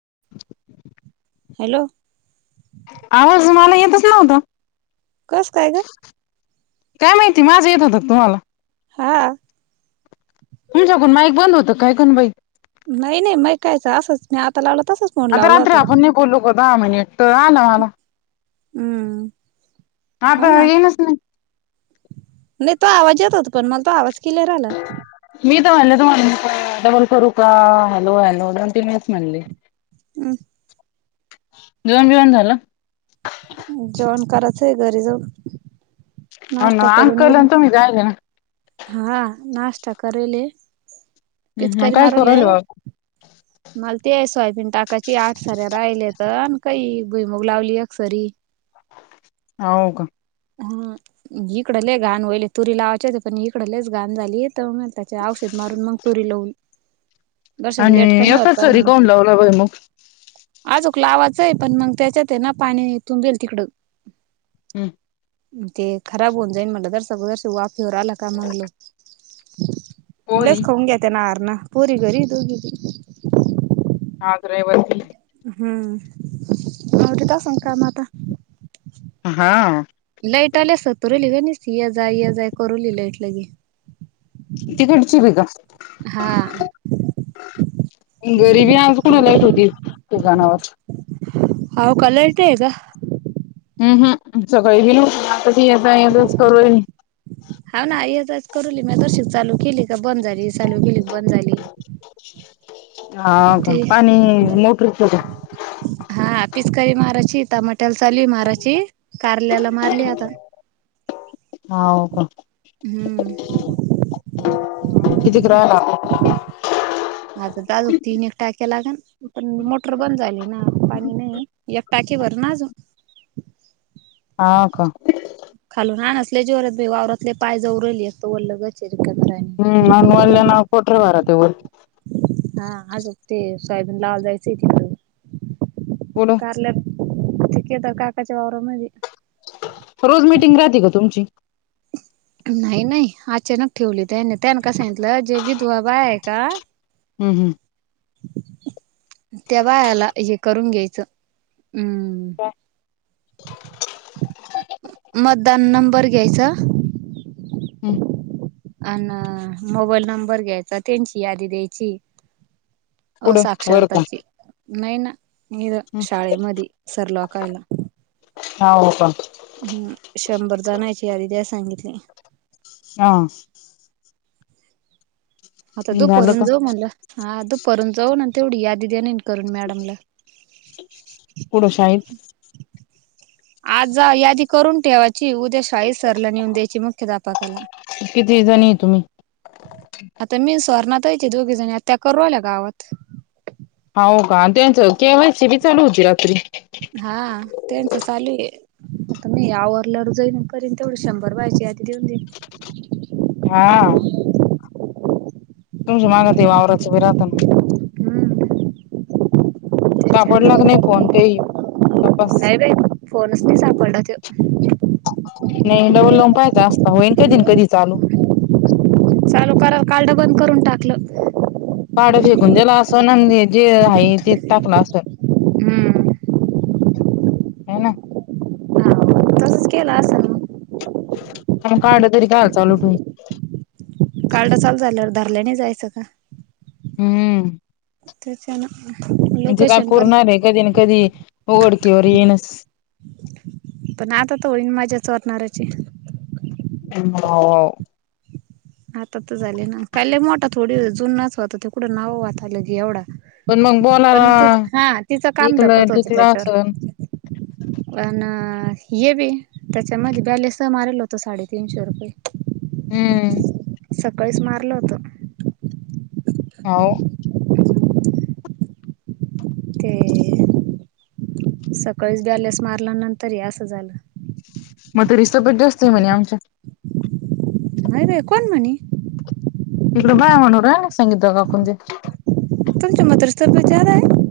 [inaudible] Hello! आवाज तुम्हाला येतच नव्हता कस काय ग? काय माहिती, माझं येत होतका तुम्हाला? हा! तुमच्याकून माईक बंद होतं काय कौन बाई? नाही, नाही माइक कायचं, असंच मी आता लावल आता रात्री आपण नाही बोललोकां दहा मिनिट त आलं माला हम्म आता येईनच ना ते. नही तुवा आवाज येत होत पण मला तुवा आवाज किलेर आला. मी त म्हणले तुम्हाला डबल करू का, हॅलो, हॅलो दोन तीन वेळेस म्हणले. हम्म, जेवण बिवन झालं? जेवण कराचं आहे घरी जाऊन हो नाष्टा ना करून अंकल येल हे, आणि तुम्ही राहिले ना हा नाष्टा करेल हे. हम्म, हम्म. पिचकारी काय करू मारुले राहिले बाबा माल ते सोयाबीन टाकायची आठ सऱ्या राहेल है त, कई भुईमुग लावली एक सरी अ हो का! हा इकड लयी घाण होयेल ये, तुरी लावाच्यात पण इकड लयीचं घाण झालीत. त म्हणतात ते औषध मारून मंग तुरी लावू आणि एकच सरी काहून लावला भुईमूग? आजुक लावाचं हे, पण मग त्याच्यात हे ना पाणी तुंबेल तिकडं. हूं! ते खराब होऊन जाईन म्हनलं, जरस, जरस वाफेवर आलं का मंग लाऊ पोरी लयीचं खाऊन घेत्या ना हरण पोरी घरी दोघी बी आगरेवती [unintelligible] हा! लाईट आल्या सतरुली वे नीसती ये जाय, ये जाय, करूली लाईट लगे तिकडची बि का? हा! घरीबी आज [unintelligible] कुणालाईट होती दुकानावर. हाऊका लाईट येका? हूं हूं सकाळी गेल होतो, आता येता येतच करू राहिली करुली म्या दर्शी चालू केली का बंद झाली, चालू केेली बंद झाली. हा का ते पाणी मोटरिच का? हा! हा पिचकरी माराची तमाट्याला चालूय माराची, कारल्याला मारली आता हाव का! हम्म. कितीक राहंल आता? आता त आजू तीन एक टाक्या लागन, पण मोटर बंद झाली ना पाणी नाही एक टाकीभर नाजु हा का! लयी जीवरात वावरात लई पाय जवूरलीत एकत वल्लगच हे. हं आनवल ना पोटरे भरात हे ओल हा आजुक ते सोयाबीन लावला जायच तिकड कुठं कारला ठीक हे आता काकाच्या वावरामधी रोज मिटिंग राहते कां तुमची? नाही, नाही अचानक ठेवली त्यानी, त्यान का सांगितलं जे विधवाबाया आहे का? हूं हूं! तेव्हा ह्याला हे करून घ्यायचं हम्म का? बर घ्यायचा. हम्म. आ न मोबाईल नंबर घ्यायचा त्यांची यादी द्यायची. हो कुठं वर का साक्षरताची. नाही ना, इध शाळेमधी सर लोकायला. हा हो का. हम्म शंभर जणांची यादी द्या सांगितली हा. आता झालं दुपारूत का जाऊ म्हणल आ दुपारून जाऊ न तेवढी यादी देणहे. कुढ शाळेत. आज जा यादी करून ठेवाय ची उद्या शाई सरला नेऊन द्यायची मुख्याध्यापकाला. किती जणी आहे तुम्ही आता मी सुवर्णा ताई चे दोघे जणी त्या करल्या गावात. हव का त्यांचं केवाय सी बी चालू होती रात्री हा त्यांचं चालू आहे आता मी यावर लढ जाईन करीन तेवढं शंभर वह्यांची आधी देऊन देईन. हा. तुमच्या माग ते वावराच बी राहतन हम्म सापडला क नाही फोन काही? तपास नाहीय बा फोनच नाही सापडला त्यो. नाही डबल लंपाय जास्त होईन कधी, कधी चालू चालू करा कालड बंद करून टाकलं. पाड फेकून दिला असून आणि जे आहे ते टाकन आसल. हम्म. ह ना. तस केला अस ना, हम्म कार्ड तरी कह्याल चालू करू कार्ड चालू झाल्यावर धरल्या नाही जायचं का? हम्म. तेचान आहे ना, [unintelligible] म्हणजे काय पुरणार आहे कधी ना, कधी घडकीवर येनस. पण आता थोडी मजाच वाटणार्याची हो. आता तर झाले ना, कायल मोठा थोडी जुनाच होता तेिकडं नाव वात आलं के एवढा. पण मग [unintelligible] बोलायला परण हा तिचं काम इकलं धकत होत टिकलं त्याच्यावर. असन अनार [unintelligible] हे. त्याच्या मधी बॅलेन्स मारल होत साडेतीनशे रुपये. हम्म. सकाळीच मारल होत. हाव. ते सकाळीच बॅलेन्स. मारल्या नंतर ये असं झालं. मग त रिस्त पट जास्त आहे म्हणे आमच्या. [unintelligible] नाहीय रे कोण म्हणी? संगीता काकुंते तुमच्या म्हातारीची तब्येत ज्यादा. आहे.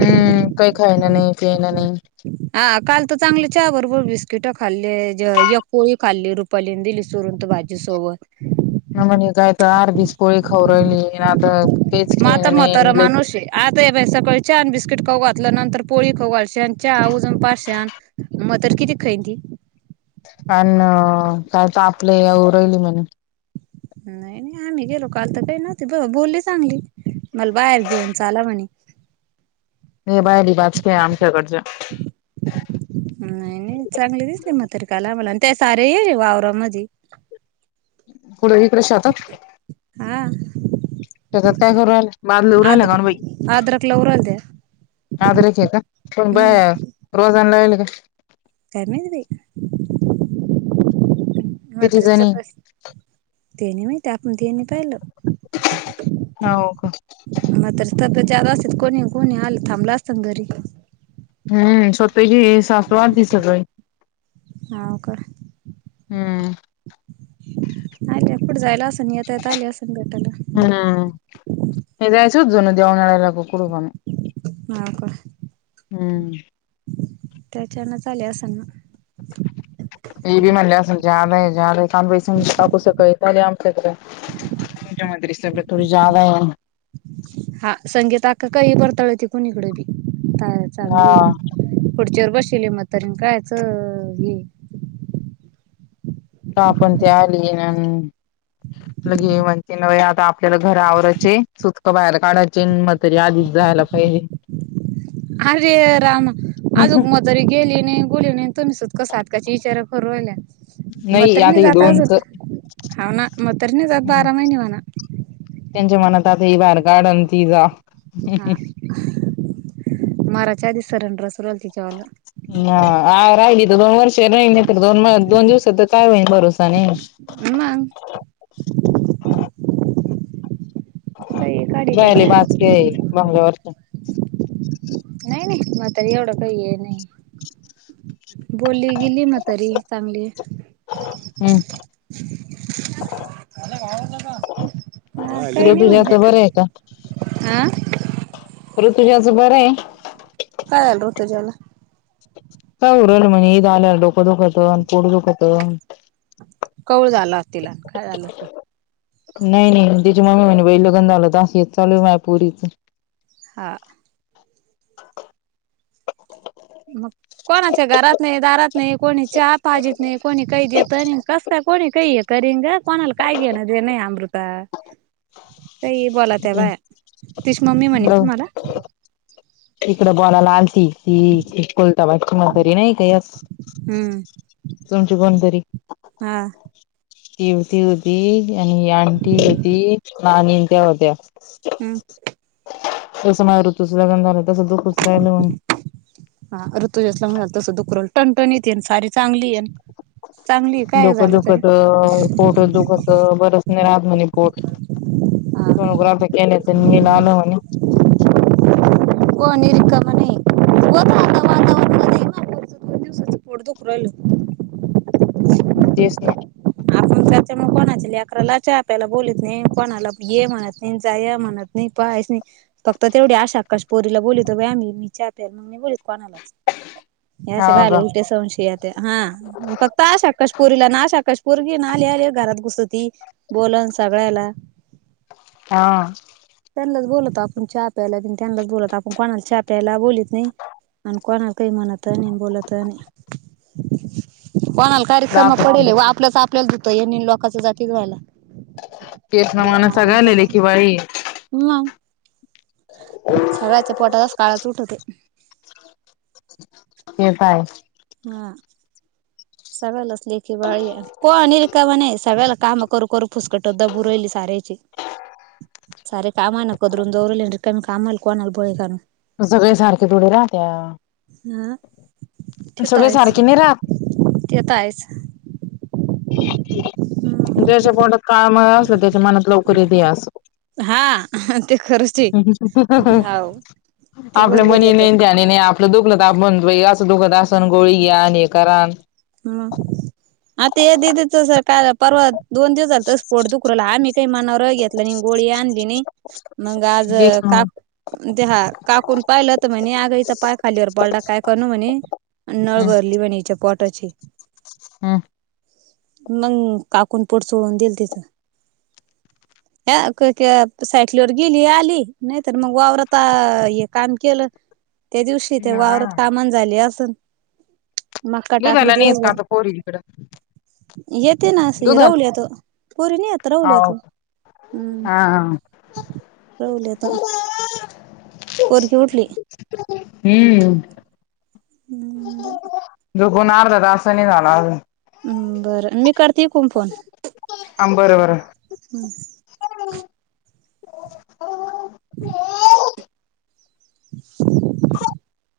हम्म काही खाय ना, नाही पिय ना, नाही. काल तर चांगले चहा बरोबर बिस्किट खाल्ले ज एक पोळी खाल्ली रु पलीन दिली चोरून त भाजी सोबत. काय तर म्हणे अर्धीच पोळी खाऊन राहिली [unintelligible] म आता खेळणं म्हातार नाही माणूस हे आता हे बई सकाळी छान बिस्कीट खाऊ घातले नंतर पोळी ख घलशन हा उजून पाश्यान मग त किती खईन ती. पण काय तर आपले उरहिली म्हणे [unintelligible] नाही आम्ही गेलो काल तर काही नव्हती बोलली चांगली मला बाहेर घेऊन चाला म्हणे हे बाय रिवाज के आमच्या गर्जा [unintelligible] नाही नाही चांगले दिसते म्हातारी आला मला ते ते सगळे आलेले आहे वावरामध्ये पुढे इकडे शेतात. हा. त्यासत काय करू रा बादला राहिला आद्र काण बाई आद्रक लावू राहिल्या [unintelligible] आलं आहे का कोण बाया हम्म रोजाने लावले आहेत का काय माहिती बया किती मात्रच्या जणी तेन म [unintelligible] ते आपणनी पाहिलं हो का आ तर तबेत. [unintelligible] जाात असतात कोणी कोणी आले थांबलं असताना घरी [unintelligible] हम्म. तिची सासू आली होती सकाळी हाव का आले पुठे जायला असन येता यता आले असन भेटाला. [unintelligible] तू जणू दे्यान आणळायला ब. [unintelligible] ह का. हम्म. त्याच्या न आले असेल. जा्याद जाद आहे स बेशू सकताले आम सकडे [unintelligible] स थोडी ज्यादा आहे. [unintelligible] संगीता आता काही बर बरमती चांगली हा हे पुढच्या. बसले म त कायच हे [unintelligible] का आपण त्या आली ना [unintelligible] लगे म्हणजे न आता आपल्याला घरा आवररायचे सुटकां बाहेर काढायचे मतरी आधीच [unintelligible] जायला पाहिजे. अरे राम अजून म्हातारी गेली नाही काय नाही. तुम् सुतका सातकाच्या विचारा फरवल्या मग त आता नाही हे जाता अजून. दोनच [unintelligible] हो ना म्हातारी नाही जात अजून बारा महिने म्हणा त्यांच्या मनात आता ही बाार काढल ति जा हा माराच्या आधी स रेंडर सुरल तिच्यावालं हा राहिली दोन वर्ष नाही नाही तर दोन दोन दिवसात तर काय होई भरोसा नाही. हम. वहिले वाचली आहे बगल्यावरच. नाही नाही म त एवढं काही आहे नाही बोली गेली म तरी चांगली हम्म का नाही ऋतुजाच म्हणलं का बरं आहे आ. अरऋ तुझ्याचं बर आहे. कत जाला. काय उरल म्हणजे ईद आल्या डोकं दुखत पुोढं दुखत कवळ झाला तिला काय झालं अस. नाही नाही दज ममी मन बे लोगंधाला दस चलू म पूरीच हा. मग कोणाच्या घरात नाही दारात नाही कोणी चहा पाजीत नाही कोणी कही देत आणि कस काय कोणी काही करीन ग कोणाला काय घेणं देणं हाय अमृता काही बोलातव्हा पोरीच. तिची मम्मी म्हणे तुम्हाला इकडं बॉलाला अलती की कुलता बाद कुणी तरी नाही काय अस हम्म तुमची बंदरी हा शिवती होती आणि आंटी होती नानी त्या होत्या हम्म तस माया ऋतूच लग्न झाल हा ऋतूजाच लग्न झालं [unintelligible] टनटणीत ये सारी चांगली याय डोक दुखत पोट दुखत बरच नाही रात म्हणे पोट हा सोनोग्राफी केले पण मी नान म्हणे को निरिकवणे [unintelligible] पोट दुखू राहील तेच नाही आपण त्याच्या मग कोणाच्या लेकराला च्या प्यायला बोलत नाही कोणाला ये म्हणत नाही जा या म्हणत नाही पायच नाही फक्त तेवढी आशा आकाश पोरीला बोलतोय आम् मी चा प्यार मग म बोलतो कोणालाच हेे आशा हा बायाले ग संशय येतय हा फक्त आशाकाशपूरीला नाशाकाशपूर गी ना आल्या आल्या घरात घुसती बोलन सगळ्याला हा त्यांनाच बोलत आपण च्या प्यायला त्यांनाच बोलत आपण कोणाला हा प्यायला बोलत नाही आणि कोणाला काही म्हणत नाही बोलत नाही - कोणाला कारक्रमा राहत पडेल आपलंच आपल्यात यांनी लोकांचं जाती धुवायला तेच ना माणसं सगळ्यालेले की [unintelligible] बाई नाई सगळ्याच्या पोटातच काळाच उठते ते काय हा सगळलच लेखी बळी कोणी - का म्हणे सगळला काम करू करू फुसकटो द बरहिली सारयची सारे काम नाकोद्र उंदवरल र का कामल कोण अल बोळ कान - सगळे सारखे पुढ राहत्या हा. सगळ सारखे न राहत तेत आहेच म अस त्याच्या मनात लवकर द अस हा ते खरच ते हवं आपल्या मणी नाही आणि ध्यानी नाही आपलं दुखलं त बई अस दुखदासन गोळी घ्या आणि हे करां हा आता या दीदी च स पाय ना पर्वा दोन दिवस झाल तर स्फोट दुखरला आमी काही मनावर घेतला नाही गोळी आणली नाही मग आज जेच मग काक देहा काकुन पाहिलं तर म्हणे आग हीचा पाय खालीवर पडला काय करण म्हणे नळ गरली पण याच्या पोट हम् मग काकून पोट चोळून देईल तचं [inaudible] अ काय की क साईकलीवर गेली आली नाहीतर मग वावरता हे काम केलं - त्या दिवशी ते हम्म हा वावरात कामान झाली असून मगका ला नाही टाक का नई येत पोरी इकड येते ना अस राहुल येतो पुरी नाही येत राहुल हो येतो हा रवले येत हा पोरगी उठली [inaudible] हम्म हम्म दुकुन अर्धा तास ही असं नाही झाला अजून हम् बरं मी करते खूम फोन आं बरं हम हो. [unintelligible] [unintelligible] [unintelligible]